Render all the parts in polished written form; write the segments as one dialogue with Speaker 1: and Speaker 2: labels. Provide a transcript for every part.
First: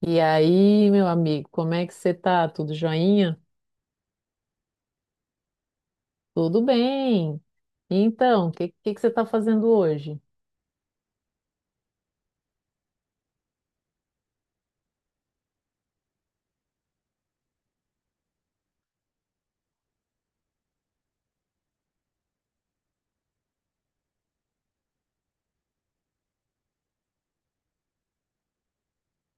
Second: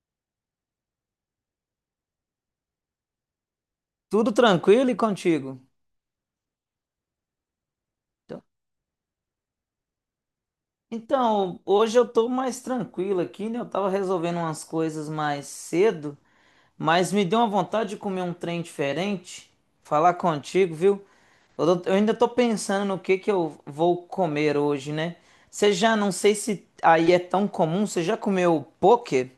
Speaker 1: E aí, meu amigo, como é que você tá? Tudo joinha?
Speaker 2: Tudo tranquilo e contigo?
Speaker 1: Tudo bem.
Speaker 2: Então,
Speaker 1: Então, que você tá fazendo hoje?
Speaker 2: então, hoje eu tô mais tranquilo aqui, né? Eu tava resolvendo umas coisas mais cedo, mas me deu uma vontade de comer um trem diferente. Falar contigo, viu? Eu ainda tô pensando no que eu vou comer hoje, né? Não sei se aí é tão comum, você já comeu poke?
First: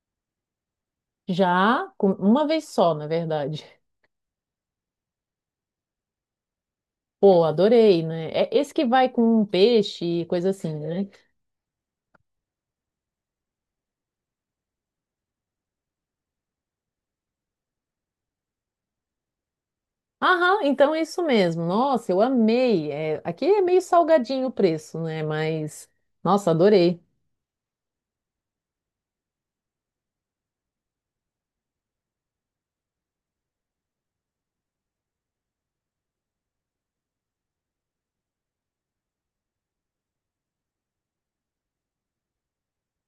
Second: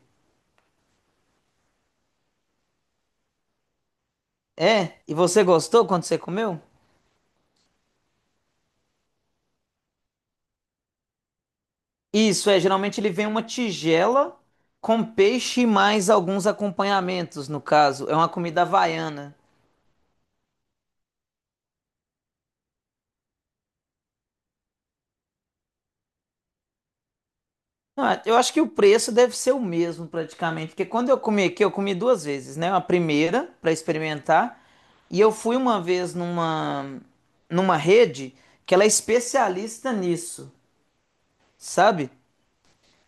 Speaker 1: Uma vez só, na verdade.
Speaker 2: É? E você gostou quando você comeu?
Speaker 1: Pô, adorei, né? É esse que vai com um peixe e coisa assim, né?
Speaker 2: Isso, é, geralmente ele vem uma tigela com peixe e mais alguns acompanhamentos, no caso. É uma comida havaiana.
Speaker 1: Aham, então é isso mesmo. Nossa, eu amei. É, aqui é meio salgadinho o preço, né? Mas, nossa, adorei.
Speaker 2: Não, é, eu acho que o preço deve ser o mesmo praticamente, porque quando eu comi aqui, eu comi duas vezes, né? A primeira para experimentar, e eu fui uma vez numa rede que ela é especialista nisso, sabe?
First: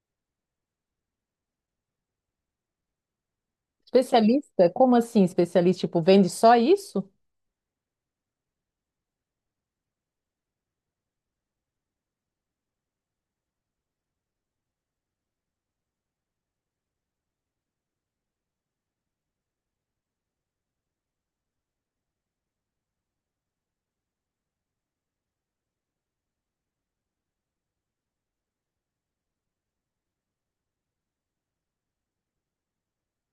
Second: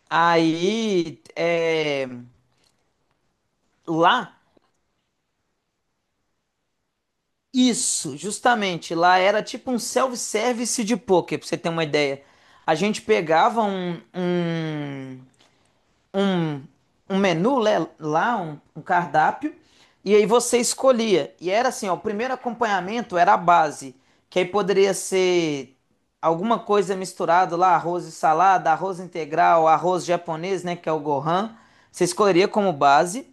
Speaker 2: Aí, é, lá
Speaker 1: Especialista? Como assim especialista? Tipo, vende só isso?
Speaker 2: Isso, justamente. Lá era tipo um self-service de poker, pra você ter uma ideia. A gente pegava um, um menu né, lá, um cardápio, e aí você escolhia. E era assim, ó, o primeiro acompanhamento era a base, que aí poderia ser alguma coisa misturado lá, arroz e salada, arroz integral, arroz japonês, né, que é o Gohan. Você escolheria como base.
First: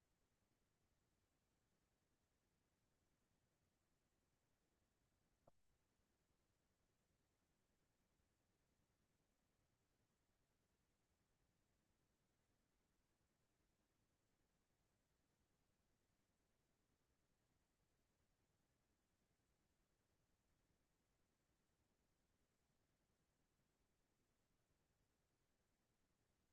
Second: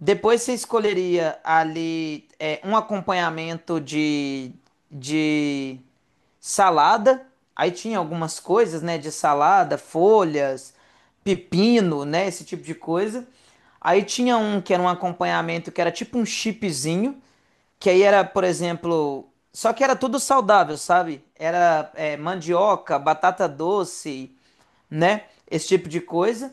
Speaker 2: Depois você escolheria ali é, um acompanhamento de salada, aí tinha algumas coisas, né, de salada, folhas, pepino, né, esse tipo de coisa. Aí tinha um que era um acompanhamento que era tipo um chipzinho, que aí era, por exemplo, só que era tudo saudável, sabe? Era é, mandioca, batata doce, né, esse tipo de coisa.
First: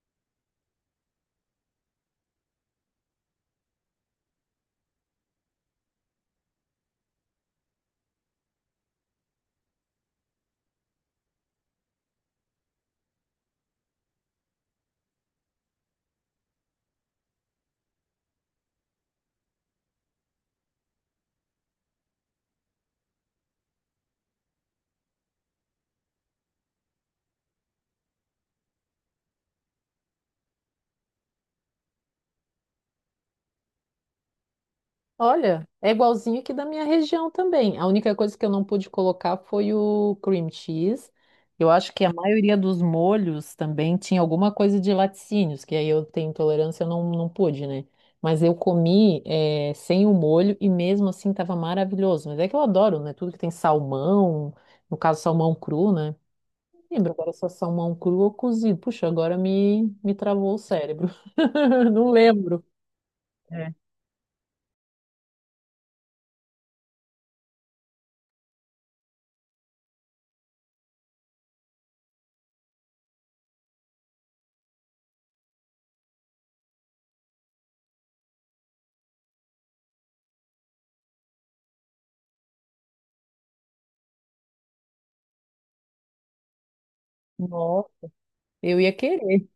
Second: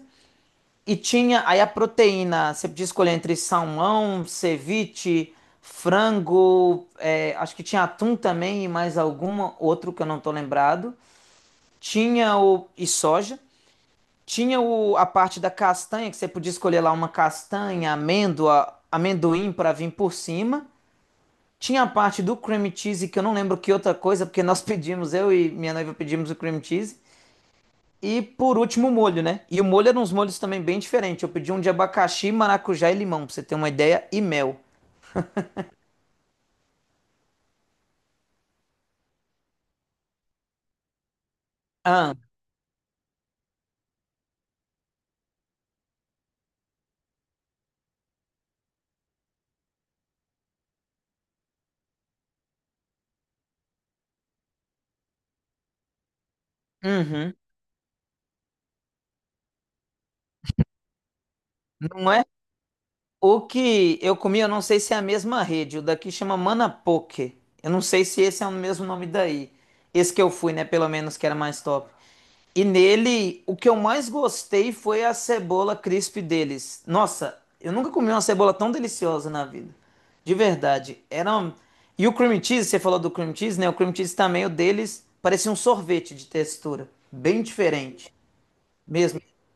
Speaker 2: E tinha aí a proteína, você podia escolher entre salmão, ceviche, frango, é, acho que tinha atum também e mais alguma, outro que eu não tô lembrado. E soja. A parte da castanha, que você podia escolher lá uma castanha, amêndoa, amendoim para vir por cima. Tinha a parte do cream cheese, que eu não lembro que outra coisa, porque nós pedimos, eu e minha noiva pedimos o cream cheese. E por último, o molho, né? E o molho era uns molhos também bem diferentes. Eu pedi um de abacaxi, maracujá e limão, pra você ter uma ideia, e mel.
Speaker 1: Olha, é igualzinho aqui da minha região também. A única coisa que eu não pude colocar foi o cream cheese. Eu acho que a
Speaker 2: Ah,
Speaker 1: maioria dos molhos também tinha alguma coisa de laticínios, que aí eu tenho intolerância, eu não, não pude, né? Mas eu comi sem o molho e mesmo assim estava maravilhoso. Mas é que eu adoro, né? Tudo que tem salmão, no caso salmão cru, né? Não lembro agora
Speaker 2: uhum.
Speaker 1: se é salmão cru ou cozido. Puxa, me travou o cérebro. Não
Speaker 2: Não é
Speaker 1: lembro.
Speaker 2: O
Speaker 1: É.
Speaker 2: que eu comi, eu não sei se é a mesma rede. O daqui chama Manapoque. Eu não sei se esse é o mesmo nome daí. Esse que eu fui, né? Pelo menos que era mais top. E nele, o que eu mais gostei foi a cebola crisp deles. Nossa, eu nunca comi uma cebola tão deliciosa na vida. De verdade. E o cream cheese, você falou do cream cheese, né? O cream cheese também, o deles, parecia um sorvete de textura. Bem
Speaker 1: Nossa,
Speaker 2: diferente.
Speaker 1: eu ia
Speaker 2: Mesmo.
Speaker 1: querer.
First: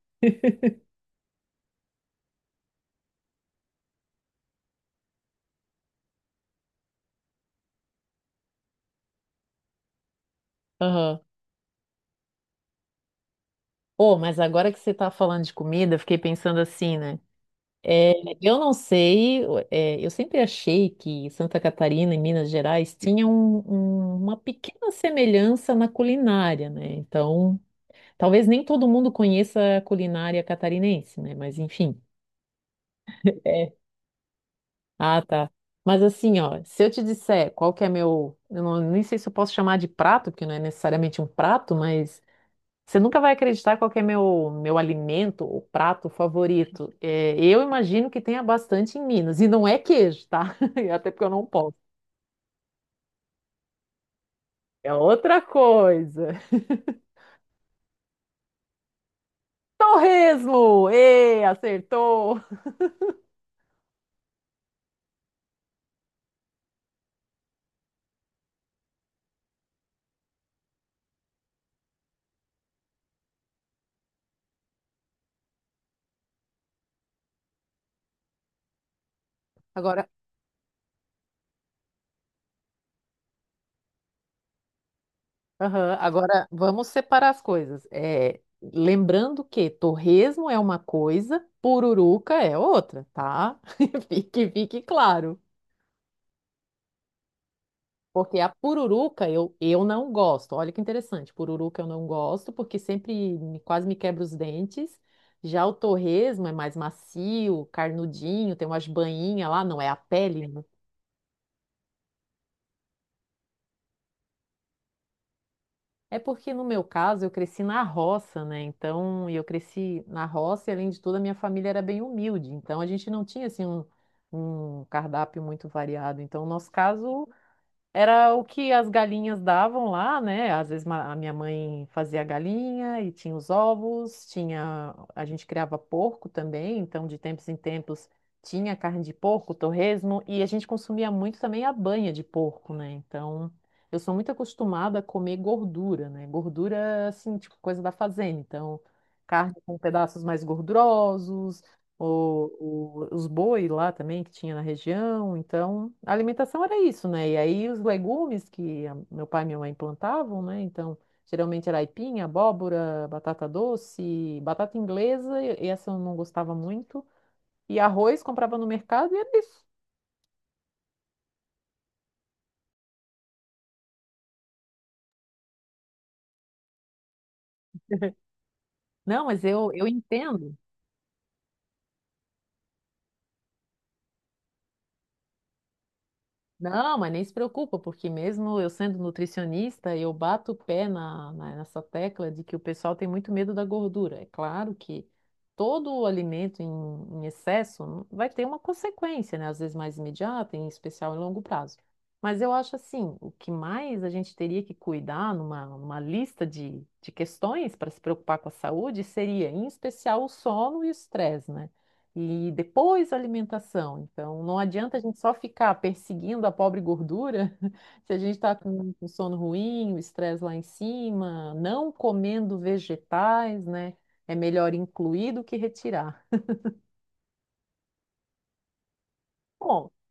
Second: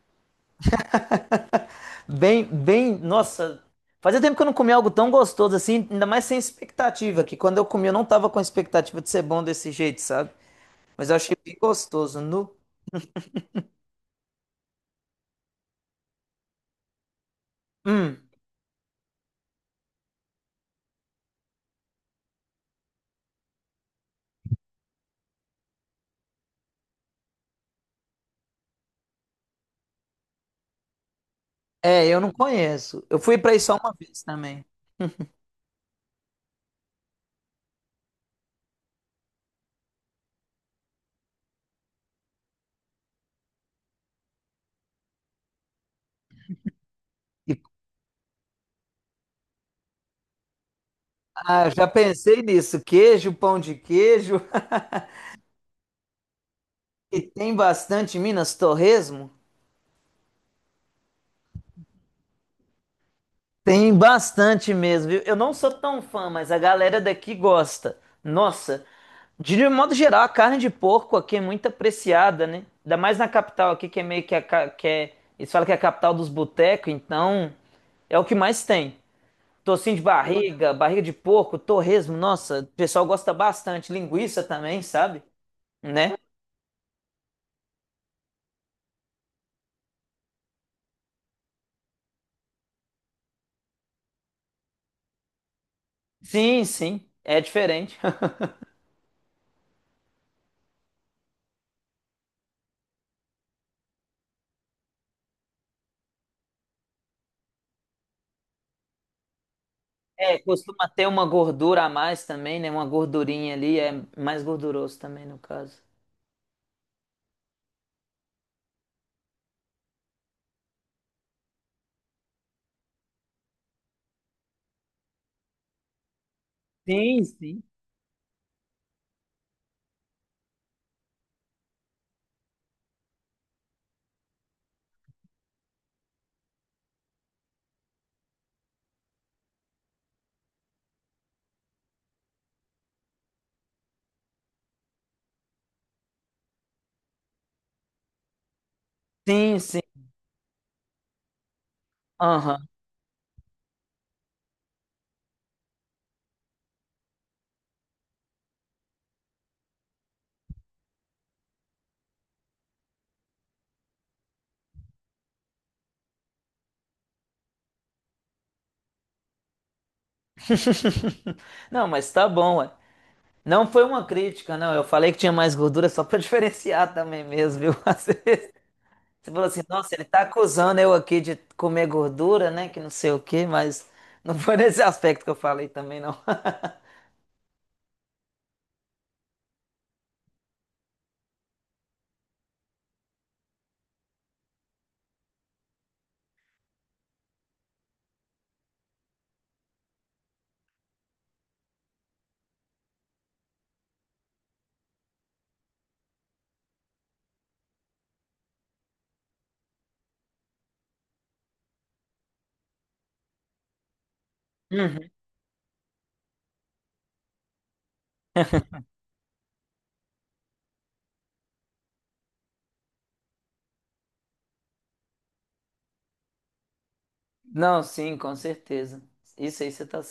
Speaker 2: Bem, bem, nossa, fazia tempo que eu não comia algo tão gostoso assim, ainda mais sem expectativa, que quando eu comi eu não tava com expectativa de ser bom desse jeito, sabe? Mas eu
Speaker 1: Aham.
Speaker 2: achei bem gostoso, nu.
Speaker 1: Oh, mas agora que você tá falando de comida, eu fiquei pensando assim, né? É,
Speaker 2: Hum,
Speaker 1: eu não sei, é, eu sempre achei que Santa Catarina e Minas Gerais tinham uma pequena semelhança na culinária, né? Então, talvez nem todo mundo conheça a culinária catarinense, né? Mas enfim.
Speaker 2: É, eu não conheço. Eu fui pra aí
Speaker 1: É.
Speaker 2: só uma vez também.
Speaker 1: Ah, tá. Mas assim, ó, se eu te disser qual que é meu, eu não, nem sei se eu posso chamar de prato, porque não é necessariamente um prato, mas você nunca vai acreditar qual que é meu alimento ou prato favorito. É,
Speaker 2: E,
Speaker 1: eu imagino que tenha bastante em Minas. E não é queijo, tá? Até porque eu não
Speaker 2: ah,
Speaker 1: posso.
Speaker 2: já pensei nisso, queijo, pão de queijo,
Speaker 1: É outra coisa.
Speaker 2: e tem bastante em Minas, torresmo.
Speaker 1: Torresmo! Ê, acertou!
Speaker 2: Tem bastante mesmo, viu? Eu não sou tão fã, mas a galera daqui gosta. Nossa, de modo geral, a carne de porco aqui é muito apreciada, né? Ainda mais na capital aqui, que é meio que a, que é, eles falam que é a capital dos botecos, então é o que mais tem. Tocinho de
Speaker 1: Agora,
Speaker 2: barriga, barriga de porco, torresmo, nossa, o pessoal gosta bastante. Linguiça também, sabe?
Speaker 1: aham,
Speaker 2: Né?
Speaker 1: agora vamos separar as coisas. É, lembrando que torresmo é uma coisa, pururuca é outra, tá? Que fique claro.
Speaker 2: Sim, sim, é diferente.
Speaker 1: Porque a pururuca eu não gosto. Olha que interessante. Pururuca eu não gosto, porque quase me quebra os dentes. Já o torresmo é mais macio, carnudinho, tem umas banhinhas lá, não é a
Speaker 2: É,
Speaker 1: pele, né?
Speaker 2: costuma ter uma gordura a mais também, né? Uma gordurinha ali, é mais gorduroso também, no caso.
Speaker 1: É porque no meu caso eu cresci na roça, né? Então, e eu cresci na roça e além de tudo a minha família era bem humilde. Então a gente não tinha um cardápio muito variado. Então, no nosso
Speaker 2: Sim,
Speaker 1: caso
Speaker 2: sim.
Speaker 1: era o que as galinhas davam lá, né? A minha mãe fazia a galinha e tinha os ovos, tinha, a gente criava porco também, então de tempos em tempos tinha carne de porco, torresmo e a gente consumia muito também a banha de porco, né? Então eu sou muito acostumada a comer gordura, né? Gordura assim, tipo coisa da fazenda, então carne
Speaker 2: Sim,
Speaker 1: com
Speaker 2: sim.
Speaker 1: pedaços mais gordurosos,
Speaker 2: Aham.
Speaker 1: os boi lá também que tinha na região. Então, a alimentação era isso, né? E aí os legumes que meu pai e minha mãe plantavam, né? Então, geralmente era aipim, abóbora, batata doce, batata inglesa, essa eu não gostava muito. E arroz comprava no mercado e era isso.
Speaker 2: Não, mas tá bom, ué. Não foi uma crítica, não. Eu falei que tinha mais gordura só pra diferenciar também mesmo, viu? Às vezes
Speaker 1: Não,
Speaker 2: você
Speaker 1: mas
Speaker 2: falou assim,
Speaker 1: eu
Speaker 2: nossa, ele tá
Speaker 1: entendo.
Speaker 2: acusando eu aqui de comer gordura, né? Que não sei o quê, mas não foi nesse aspecto que eu falei também, não.
Speaker 1: Não, mas nem se preocupa, porque mesmo eu sendo nutricionista, eu bato o pé nessa tecla de que o pessoal tem muito medo da gordura. É claro que todo o alimento em excesso vai ter uma consequência, né? Às vezes mais imediata, em especial em longo prazo. Mas eu acho assim, o que mais a gente teria que cuidar numa lista de questões para se preocupar com a saúde seria, em especial, o sono e o estresse, né? E depois a alimentação. Então, não adianta a
Speaker 2: Uhum.
Speaker 1: gente só ficar perseguindo a pobre gordura se a gente está com sono ruim, o estresse lá em cima, não comendo vegetais, né? É melhor incluir do que retirar.
Speaker 2: Não, sim, com certeza. Isso aí você
Speaker 1: Bom,
Speaker 2: tá.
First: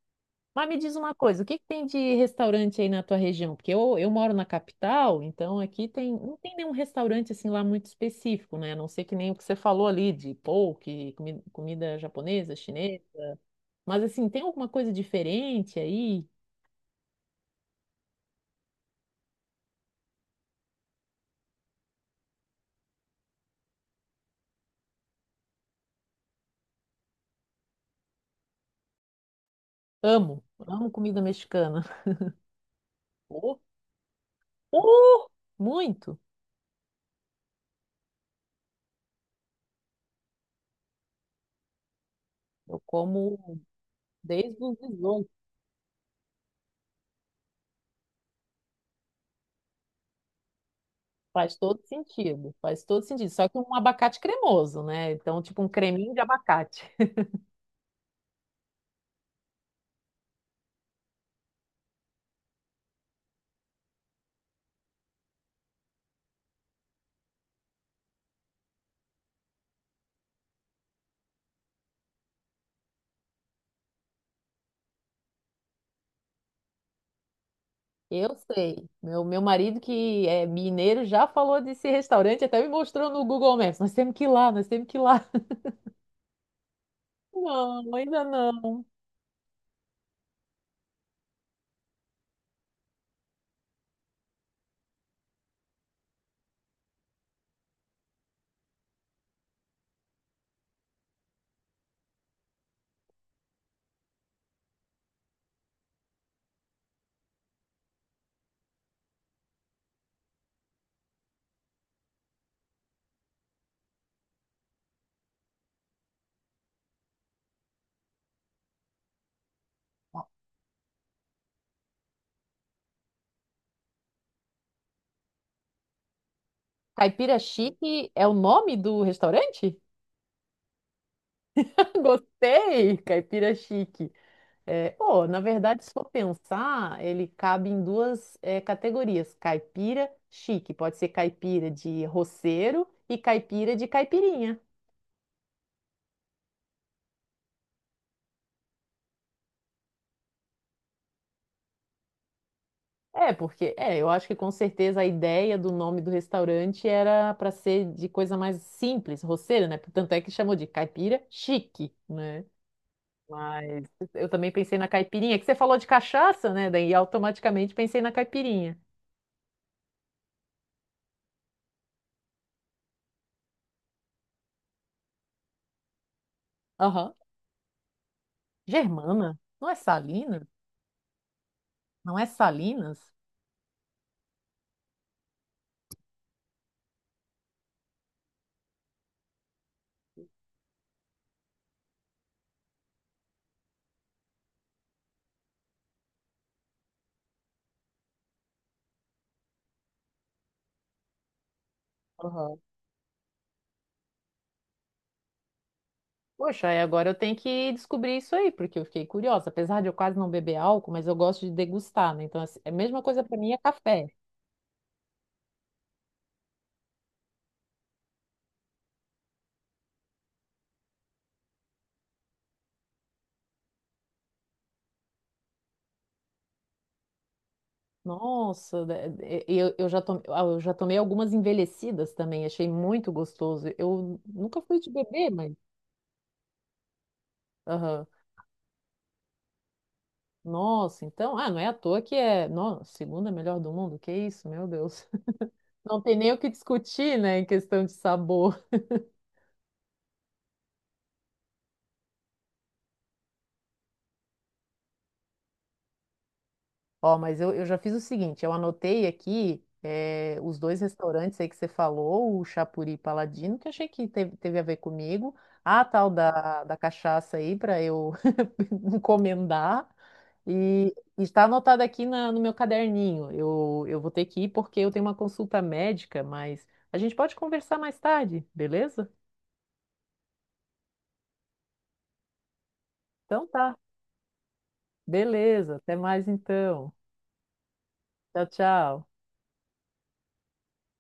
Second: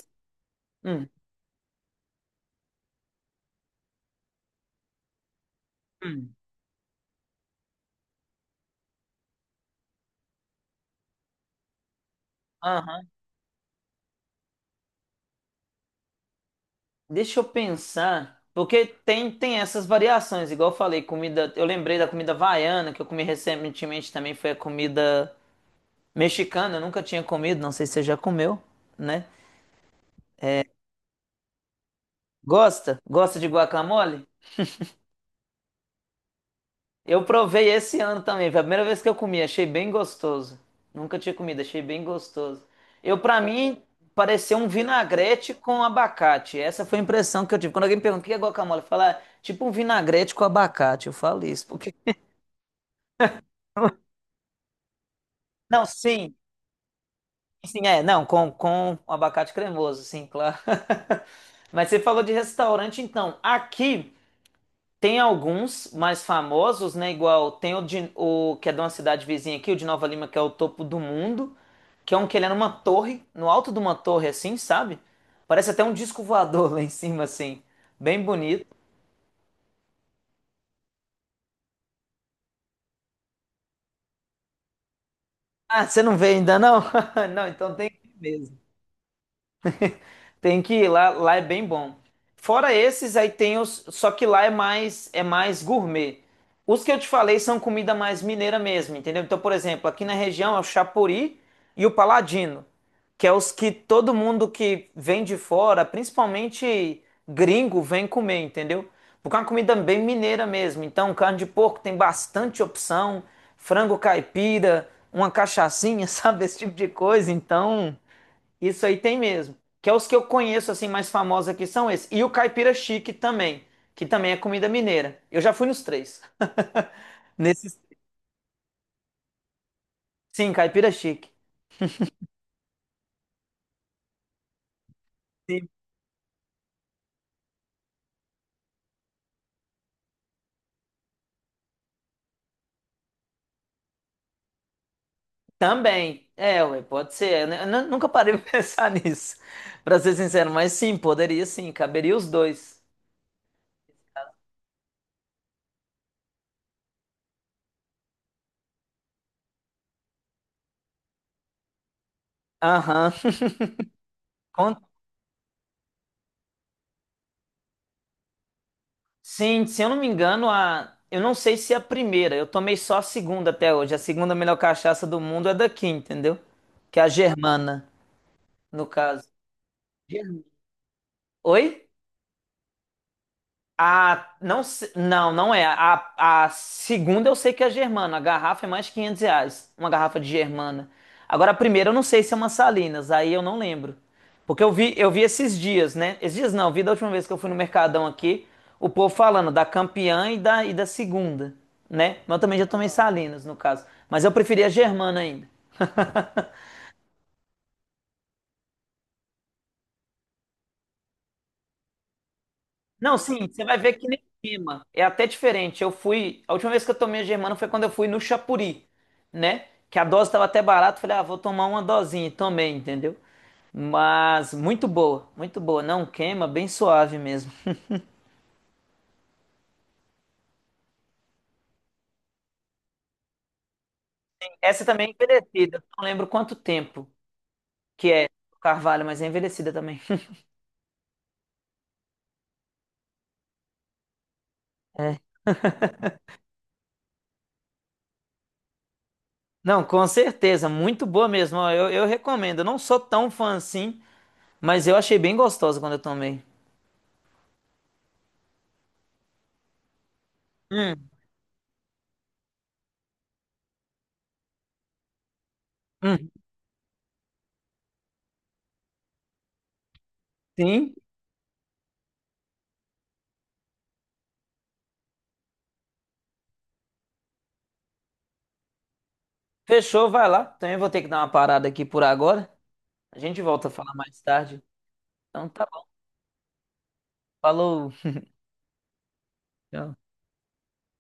Speaker 1: mas me diz
Speaker 2: Hum,
Speaker 1: uma coisa, o que que tem de restaurante aí na tua região? Porque eu moro na capital, então aqui tem,
Speaker 2: hum.
Speaker 1: não tem nenhum restaurante assim lá muito específico, né? A não ser que nem o que você falou ali de poke, comida japonesa, chinesa.
Speaker 2: Aham.
Speaker 1: Mas assim, tem alguma coisa diferente aí?
Speaker 2: Deixa eu pensar, porque tem essas variações, igual eu falei, comida, eu lembrei da comida havaiana, que eu comi recentemente também, foi a comida mexicana, eu nunca tinha comido, não sei se você já comeu, né?
Speaker 1: Amo, amo comida mexicana.
Speaker 2: Gosta? Gosta de
Speaker 1: Oh,
Speaker 2: guacamole?
Speaker 1: oh, muito.
Speaker 2: Eu provei esse ano também, foi a primeira vez que eu comi, achei bem gostoso. Nunca tinha comido, achei bem gostoso.
Speaker 1: Eu
Speaker 2: Pra
Speaker 1: como
Speaker 2: mim, pareceu
Speaker 1: desde
Speaker 2: um
Speaker 1: os 18.
Speaker 2: vinagrete com abacate, essa foi a impressão que eu tive. Quando alguém pergunta o que é guacamole, eu falo, "Ah, tipo um vinagrete com abacate, eu falo
Speaker 1: Faz
Speaker 2: isso,
Speaker 1: todo
Speaker 2: porque...
Speaker 1: sentido, faz todo sentido. Só que um abacate cremoso, né? Então, tipo um
Speaker 2: Não,
Speaker 1: creminho de
Speaker 2: sim.
Speaker 1: abacate.
Speaker 2: Sim, é, não, com abacate cremoso, sim, claro. Mas você falou de restaurante, então. Aqui tem alguns mais famosos, né? Igual tem o que é de uma cidade vizinha aqui, o de Nova Lima, que é o topo do mundo, que é um que ele é numa torre, no alto de uma torre, assim, sabe? Parece até um disco voador lá em cima, assim. Bem
Speaker 1: Eu
Speaker 2: bonito.
Speaker 1: sei. Meu marido, que é mineiro, já falou desse restaurante, até me mostrou no Google Maps. Nós temos que ir lá, nós temos que ir lá.
Speaker 2: Ah, você não vê ainda, não? Não, então tem
Speaker 1: Não,
Speaker 2: que ir
Speaker 1: ainda
Speaker 2: mesmo.
Speaker 1: não.
Speaker 2: Tem que ir lá, lá é bem bom. Fora esses, aí só que lá é mais gourmet. Os que eu te falei são comida mais mineira mesmo, entendeu? Então, por exemplo, aqui na região é o Chapuri e o Paladino, que é os que todo mundo que vem de fora, principalmente gringo, vem comer, entendeu? Porque é uma comida bem mineira mesmo. Então, carne de porco tem bastante opção, frango caipira, uma cachaçinha, sabe? Esse tipo de coisa. Então, isso aí tem mesmo. Que é os que eu conheço assim mais famosos aqui são esses. E o caipira chique também, que também é comida mineira. Eu já fui nos três.
Speaker 1: Caipira
Speaker 2: Nesses,
Speaker 1: Chique é o nome do restaurante?
Speaker 2: sim, caipira chique.
Speaker 1: Gostei, Caipira Chique. É, pô, na
Speaker 2: Sim.
Speaker 1: verdade, se for pensar, ele cabe em duas categorias: caipira chique, pode ser caipira de roceiro e caipira de caipirinha.
Speaker 2: Também. É, ué, pode ser. Eu nunca parei pra pensar nisso, pra ser sincero, mas sim, poderia sim, caberia os dois.
Speaker 1: É, porque é, eu acho que com certeza a ideia do nome do restaurante era para ser de coisa mais simples, roceiro, né? Tanto é que chamou de caipira chique, né?
Speaker 2: Aham.
Speaker 1: Mas eu também
Speaker 2: Con-
Speaker 1: pensei na caipirinha, que você falou de cachaça, né? Daí automaticamente pensei na caipirinha.
Speaker 2: Sim, se eu não me engano, eu não sei se é a primeira, eu tomei só a segunda até hoje. A segunda melhor cachaça do mundo é daqui, entendeu? Que é a
Speaker 1: Aham.
Speaker 2: Germana, no caso.
Speaker 1: Germana? Não é Salina?
Speaker 2: Oi?
Speaker 1: Não é Salinas?
Speaker 2: A, não, não, não é. A segunda eu sei que é a Germana. A garrafa é mais de 500 reais. Uma garrafa de Germana. Agora, a primeira eu não sei se é uma Salinas. Aí eu não lembro. Porque eu vi esses dias, né? Esses dias não, eu vi da última vez que eu fui no Mercadão aqui, o povo falando da campeã e da segunda, né? Mas eu
Speaker 1: Aham.
Speaker 2: também já tomei Salinas, no caso. Mas eu preferi a Germana ainda.
Speaker 1: Poxa, aí agora eu tenho que descobrir isso aí, porque eu fiquei curiosa. Apesar de eu quase não beber álcool, mas eu gosto de degustar, né? Então, assim, é a mesma
Speaker 2: Não,
Speaker 1: coisa para
Speaker 2: sim,
Speaker 1: mim é
Speaker 2: você vai ver
Speaker 1: café.
Speaker 2: que nem queima. É até diferente. Eu fui. A última vez que eu tomei a Germana foi quando eu fui no Chapuri, né? Que a dose estava até barata. Falei, ah, vou tomar uma dosinha. E tomei, entendeu? Mas muito boa, muito boa. Não queima, bem suave mesmo.
Speaker 1: Nossa, e eu já tomei, ah, eu já tomei algumas envelhecidas também, achei muito gostoso. Eu nunca fui
Speaker 2: Essa
Speaker 1: de
Speaker 2: também é
Speaker 1: beber, mas.
Speaker 2: envelhecida. Não lembro quanto tempo
Speaker 1: Aham.
Speaker 2: que é o Carvalho, mas é envelhecida também.
Speaker 1: Nossa, então, ah, não é à toa que é, nossa, segunda melhor do mundo, que isso, meu Deus.
Speaker 2: É.
Speaker 1: Não tem nem o que discutir, né, em questão de sabor.
Speaker 2: Não, com certeza. Muito boa mesmo. Ó, eu recomendo. Eu não sou tão fã assim, mas eu achei bem gostosa quando eu tomei.
Speaker 1: Ó, mas eu já fiz o seguinte, eu anotei aqui os dois
Speaker 2: Hum,
Speaker 1: restaurantes aí que você falou, o Chapuri e Paladino, que eu achei que teve a ver comigo. A tal
Speaker 2: hum.
Speaker 1: da cachaça aí para eu encomendar. E
Speaker 2: Sim.
Speaker 1: está anotado aqui no meu caderninho. Eu vou ter que ir porque eu tenho uma consulta médica, mas a gente pode conversar mais tarde, beleza?
Speaker 2: Fechou, vai lá. Também vou ter que dar uma parada aqui por agora. A gente
Speaker 1: Então
Speaker 2: volta a
Speaker 1: tá,
Speaker 2: falar mais tarde. Então tá
Speaker 1: beleza.
Speaker 2: bom.
Speaker 1: Até mais então.
Speaker 2: Falou.
Speaker 1: Tchau, tchau.
Speaker 2: Tchau.